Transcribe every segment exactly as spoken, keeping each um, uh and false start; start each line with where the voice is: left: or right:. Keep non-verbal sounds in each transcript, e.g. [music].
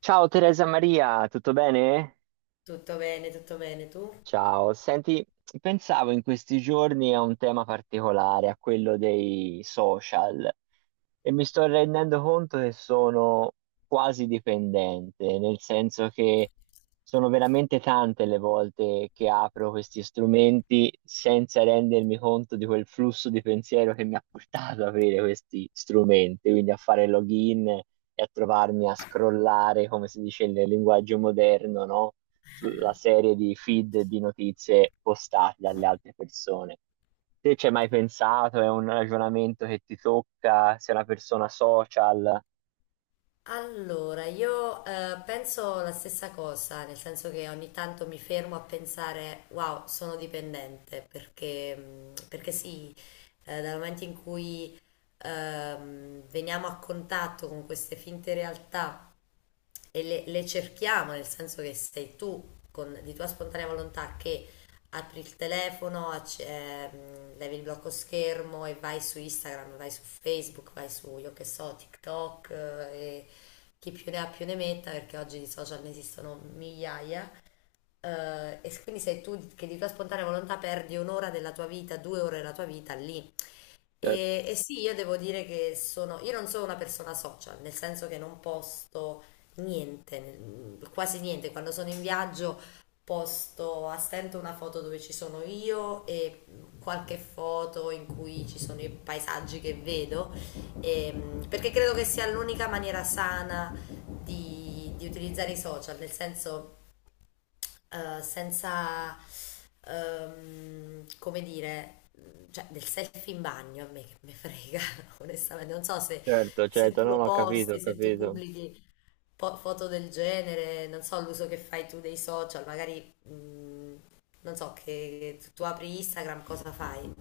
right: Ciao Teresa Maria, tutto bene?
left: Tutto bene, tutto bene, tu?
right: Ciao, senti, pensavo in questi giorni a un tema particolare, a quello dei social, e mi sto rendendo conto che sono quasi dipendente, nel senso che sono veramente tante le volte che apro questi strumenti senza rendermi conto di quel flusso di pensiero che mi ha portato ad avere questi strumenti, quindi a fare login e a trovarmi a scrollare, come si dice nel linguaggio moderno, no? Sulla serie di feed di notizie postate dalle altre persone. Te ci hai mai pensato? È un ragionamento che ti tocca? Sei una persona social?
left: Allora, io eh, penso la stessa cosa, nel senso che ogni tanto mi fermo a pensare, wow, sono dipendente, perché, mh, perché sì, eh, dal momento in cui ehm, veniamo a contatto con queste finte realtà, e le, le cerchiamo, nel senso che sei tu con, di tua spontanea volontà che apri il telefono, acc- ehm, levi il blocco schermo e vai su Instagram, vai su Facebook, vai su, io che so, TikTok eh, e chi più ne ha più ne metta, perché oggi di social ne esistono migliaia. Eh, e quindi sei tu che di tua spontanea volontà perdi un'ora della tua vita, due ore della tua vita lì.
right: Certo.
left: E, e sì, io devo dire che sono, io non sono una persona social, nel senso che non posto niente, nel- quasi niente. Quando sono in viaggio posto a stento una foto dove ci sono io e qualche foto in cui ci sono i paesaggi che vedo, ehm, perché credo che sia l'unica maniera sana di, di utilizzare i social, nel senso eh, senza, ehm, come dire, cioè del selfie in bagno a me che me frega, [laughs] onestamente. Non so se,
right: Certo,
left: se
right: certo,
left: tu
right: non
left: lo
right: ho capito, ho
left: posti, se tu
right: capito.
left: pubblichi po- foto del genere, non so l'uso che fai tu dei social, magari, mm, non so, che tu apri Instagram, cosa fai?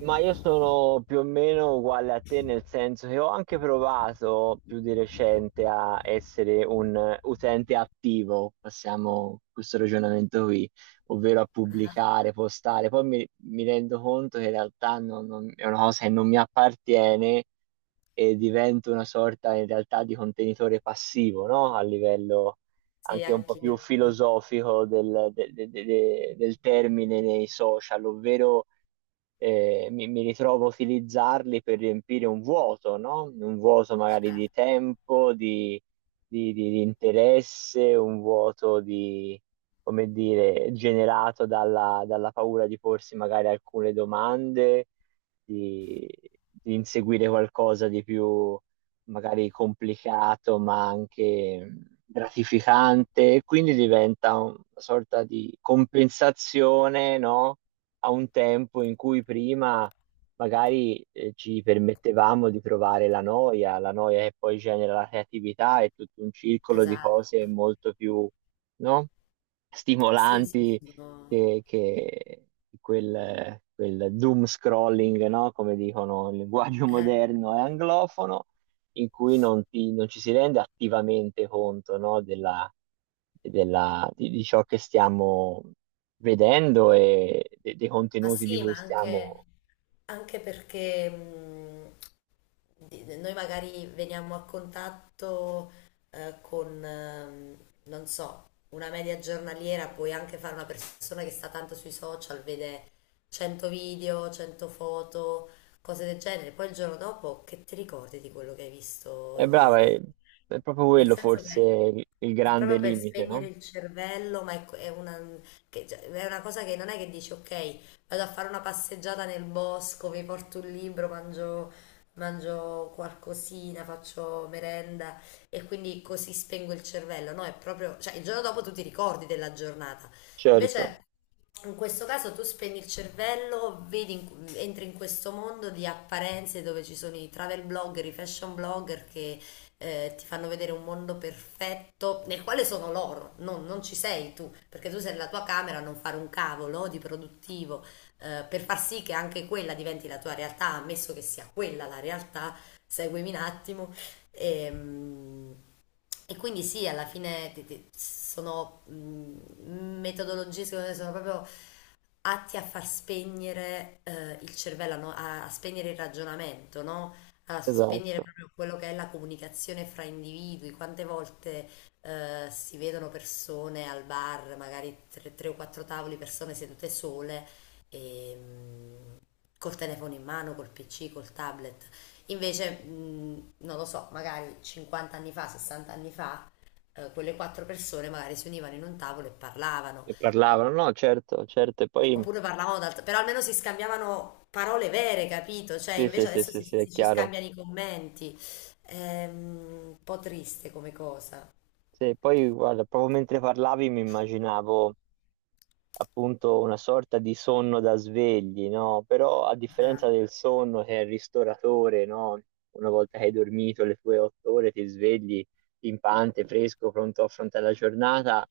right: Ma io sono più o meno uguale a te, nel senso che ho anche provato più di recente a essere un eh, utente attivo, passiamo questo ragionamento qui, ovvero a pubblicare, postare. Poi mi, mi rendo conto che in realtà non- non- è una cosa che non mi appartiene e divento una sorta in realtà di contenitore passivo, no? A livello
left: Sì,
right: anche un po' più
left: anch'io,
right: filosofico del, de- de- de- de- del termine nei social, ovvero eh, mi, mi ritrovo a utilizzarli per riempire un vuoto, no? Un vuoto magari di
left: certo,
right: tempo, di, di- di- di interesse, un vuoto di, come dire, generato dalla, dalla paura di porsi magari alcune domande, di, di inseguire qualcosa di più magari complicato, ma anche gratificante, e quindi diventa una sorta di compensazione, no? A un tempo in cui prima magari eh, ci permettevamo di provare la noia, la noia che poi genera la creatività e tutto un circolo di
left: esatto.
right: cose molto più, no?
left: Sì, sì,
right: Stimolanti
left: sono...
right: che, che quel, quel doom scrolling, no? Come dicono il linguaggio
left: eh,
right: moderno e anglofono in cui non, ti- non ci si rende attivamente conto, no, della, della- di, di ciò che stiamo vedendo e de- dei
left: ma
right: contenuti di
left: sì,
right: cui
left: ma anche...
right: stiamo...
left: Anche perché mh, di- noi magari veniamo a contatto eh, con, ehm, non so, una media giornaliera, puoi anche fare una persona che sta tanto sui social, vede cento video, cento foto, cose del genere, poi il giorno dopo che ti ricordi di quello che hai visto
right: È brava,
left: ieri?
right: è, è proprio
left: Nel
right: quello
left: senso
right: forse
left: che
right: il, il
left: è
right: grande
left: proprio per
right: limite,
left: spegnere
right: no?
left: il cervello, ma è, è una, che- cioè, è una cosa che non è che dici, ok, vado a fare una passeggiata nel bosco, mi porto un libro, mangio, mangio qualcosina, faccio merenda e quindi così spengo il cervello. No, è proprio, cioè il giorno dopo tu ti ricordi della giornata.
right: Certo,
left: Invece in questo caso tu spegni il cervello, vedi in- entri in questo mondo di apparenze dove ci sono i travel blogger, i fashion blogger che eh, ti fanno vedere un mondo perfetto nel quale sono loro, non, non ci sei tu, perché tu sei nella tua camera a non fare un cavolo di produttivo, eh, per far sì che anche quella diventi la tua realtà, ammesso che sia quella la realtà, seguimi un attimo. E, mm, e quindi sì, alla fine ti- ti- sono mm, metodologie, secondo me, sono proprio atti a far spegnere eh, il cervello, a, no- a- a spegnere il ragionamento, no? A spegnere
right: esatto.
left: proprio quello che è la comunicazione fra individui. Quante volte eh, si vedono persone al bar, magari tre, tre o quattro tavoli, persone sedute sole, e, mh, col telefono in mano, col pi ci, col tablet. Invece, mh, non lo so, magari cinquanta anni fa, sessanta anni fa, eh, quelle quattro persone magari si univano in un tavolo e parlavano.
right: E parlavano, no, certo, certo, e poi...
left: Oppure parlavamo d'altro, però almeno si scambiavano parole vere, capito? Cioè,
right: Sì, sì,
left: invece
right: sì,
left: adesso
right: sì,
left: si,
right: sì, è
left: si- ci
right: chiaro.
left: scambiano i commenti. Ehm, un po' triste come cosa.
right: Sì, poi guarda, proprio mentre parlavi mi immaginavo appunto una sorta di sonno da svegli, no? Però a differenza
left: Esatto,
right: del sonno che è il ristoratore, no? Una volta che hai dormito le tue otto ore ti svegli pimpante, fresco, pronto a affrontare la giornata,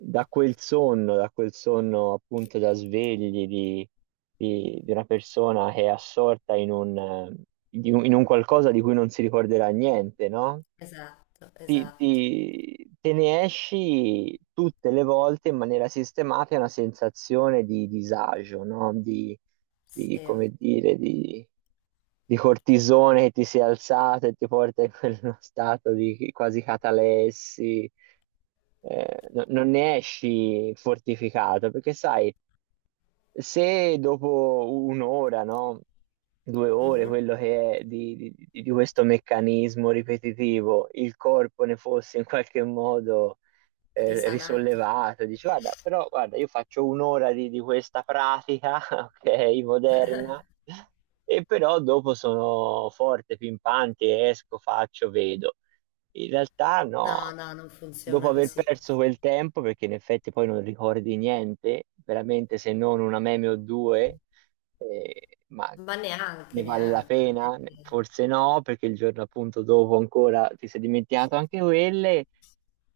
right: da quel sonno, da quel sonno appunto da svegli di, di- di una persona che è assorta in un, eh, di un- in un qualcosa di cui non si ricorderà niente, no?
left: esatto,
right: ti,
left: esatto.
right: ti- te ne esci tutte le volte in maniera sistematica una sensazione di disagio, no? Di, di,
left: Sì.
right: come dire, di, di cortisone che ti si è alzato e ti porta in quello [laughs] stato di quasi catalessi. Eh, no- non ne esci fortificato, perché sai, se dopo un'ora, no? Due ore,
left: Mhm.
right: quello che è di, di- di questo meccanismo ripetitivo, il corpo ne fosse in qualche modo eh,
left: Risanato.
right: risollevato, dici guarda, però guarda, io faccio un'ora di, di questa pratica, [laughs] ok, moderna, e però dopo sono forte, pimpante, esco, faccio, vedo. In realtà no,
left: No, no, non
right: dopo
left: funziona
right: aver
left: così.
right: perso quel tempo, perché in effetti poi non ricordi niente, veramente se non una meme o due, eh, ma
left: Ma neanche,
right: ne vale la
left: neanche. Non è
right: pena?
left: che-
right: Forse no, perché il giorno appunto dopo ancora ti sei dimenticato anche quelle,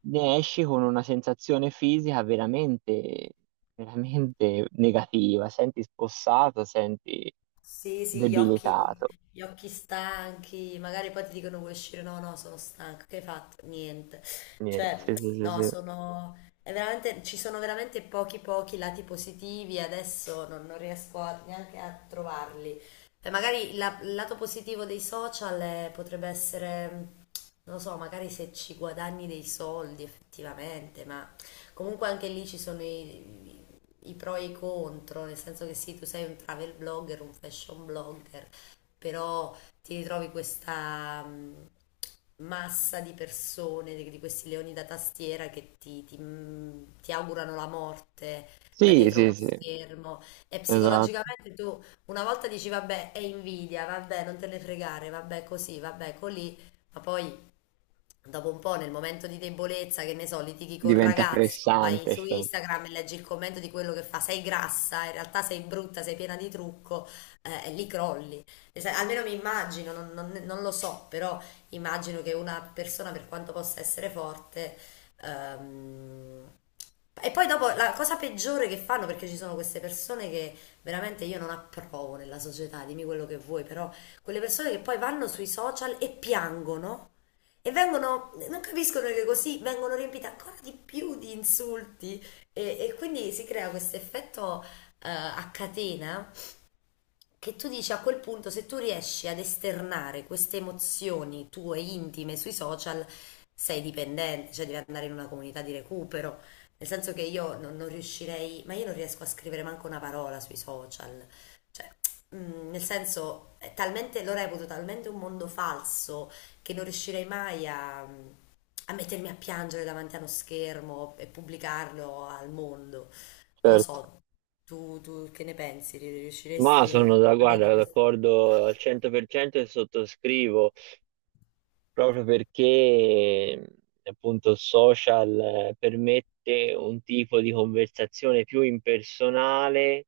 right: ne esci con una sensazione fisica veramente, veramente negativa, senti spossato, senti
left: Sì, sì, gli occhi,
right: debilitato.
left: gli occhi stanchi, magari poi ti dicono vuoi uscire, no, no, sono stanco, che hai fatto? Niente.
right: Niente,
left: Cioè,
right: sì, sì, sì,
left: no,
right: sì.
left: sono, è veramente, ci sono veramente pochi pochi lati positivi e adesso non, non riesco a- neanche a trovarli. E magari la- il lato positivo dei social è- potrebbe essere, non lo so, magari se ci guadagni dei soldi effettivamente, ma comunque anche lì ci sono i i pro e i contro, nel senso che sì, tu sei un travel blogger, un fashion blogger, però ti ritrovi questa mh, massa di persone, di, di questi leoni da tastiera che ti, ti, mh, ti augurano la morte da
right: Sì,
left: dietro
right: sì,
left: uno
right: sì,
left: schermo e
right: esatto,
left: psicologicamente tu una volta dici vabbè è invidia, vabbè non te ne fregare, vabbè così, vabbè colì, ma poi dopo un po', nel momento di debolezza, che ne so, litighi col
right: diventa
left: ragazzo, vai
right: pressante,
left: su
right: certo.
left: Instagram e leggi il commento di quello che fa, sei grassa, in realtà sei brutta, sei piena di trucco, eh, e lì crolli. E sai, almeno mi immagino, non, non- non lo so, però immagino che una persona, per quanto possa essere forte, ehm, e poi dopo la cosa peggiore che fanno, perché ci sono queste persone che veramente io non approvo nella società, dimmi quello che vuoi, però quelle persone che poi vanno sui social e piangono e vengono, non capiscono che così vengono riempite ancora di più di insulti e, e quindi si crea questo effetto eh, a catena che tu dici a quel punto, se tu riesci ad esternare queste emozioni tue intime sui social, sei dipendente, cioè devi andare in una comunità di recupero. Nel senso che io non, non riuscirei, ma io non riesco a scrivere manco una parola sui social. Cioè, mm, nel senso, è talmente, lo reputo talmente un mondo falso che non riuscirei mai a, a mettermi a piangere davanti a uno schermo e pubblicarlo al mondo. Non lo
right: Certo.
left: so, tu, tu che ne pensi?
right: Ma
left: Riusciresti
right: sono da,
left: vedi
right: guarda,
left: questo?
right: d'accordo al cento per cento e sottoscrivo. Proprio perché appunto il social eh, permette un tipo di conversazione più impersonale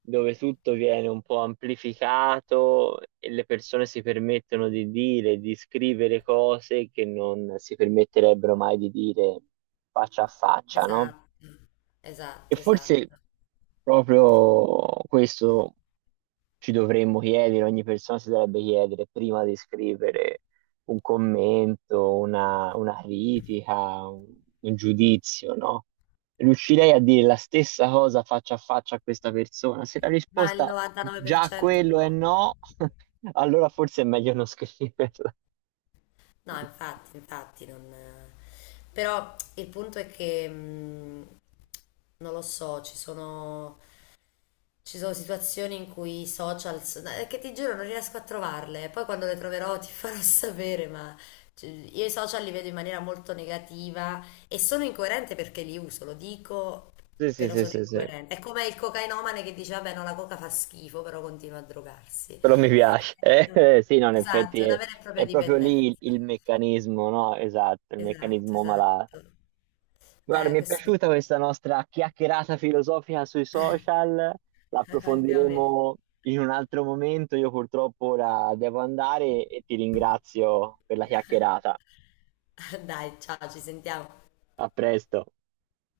right: dove tutto viene un po' amplificato e le persone si permettono di dire, di scrivere cose che non si permetterebbero mai di dire faccia a faccia, no?
left: Esatto,
right: E
left: esatto,
right: forse
left: esatto.
right: proprio questo ci dovremmo chiedere, ogni persona si dovrebbe chiedere prima di scrivere un commento, una, una critica, un, un giudizio, no? Riuscirei a dire la stessa cosa faccia a faccia a questa persona? Se la
left: Ma il
right: risposta già a
left: novantanove per cento
right: quello è
left: no.
right: no, [laughs] allora forse è meglio non scriverla.
left: No, infatti, infatti non... eh. Però il punto è che mh, non lo so, ci sono... Ci sono situazioni in cui i social, so- eh, che ti giuro non riesco a trovarle, poi quando le troverò ti farò [laughs] sapere, ma cioè, io i social li vedo in maniera molto negativa e sono incoerente perché li uso, lo dico,
right: Sì, sì,
left: però
right: sì,
left: sono
right: sì, sì.
left: incoerente. È come il cocainomane che dice, vabbè, no, la coca fa schifo, però continua a drogarsi.
right: Però mi
left: Eh,
right: piace. [laughs] Eh,
left: è un-
right: eh, sì, no, in
left: esatto,
right: effetti
left: è una
right: è,
left: vera e propria
right: è proprio lì
left: dipendenza.
right: il, il meccanismo, no? Esatto, il
left: Esatto,
right: meccanismo malato.
left: esatto.
right: Guarda,
left: Eh,
right: mi è
left: questo
right: piaciuta questa nostra chiacchierata filosofica sui social,
left: [laughs] anche a me.
right: l'approfondiremo in un altro momento. Io purtroppo ora devo andare e ti ringrazio per la chiacchierata.
left: [laughs] Dai, ciao, ci sentiamo.
right: A presto.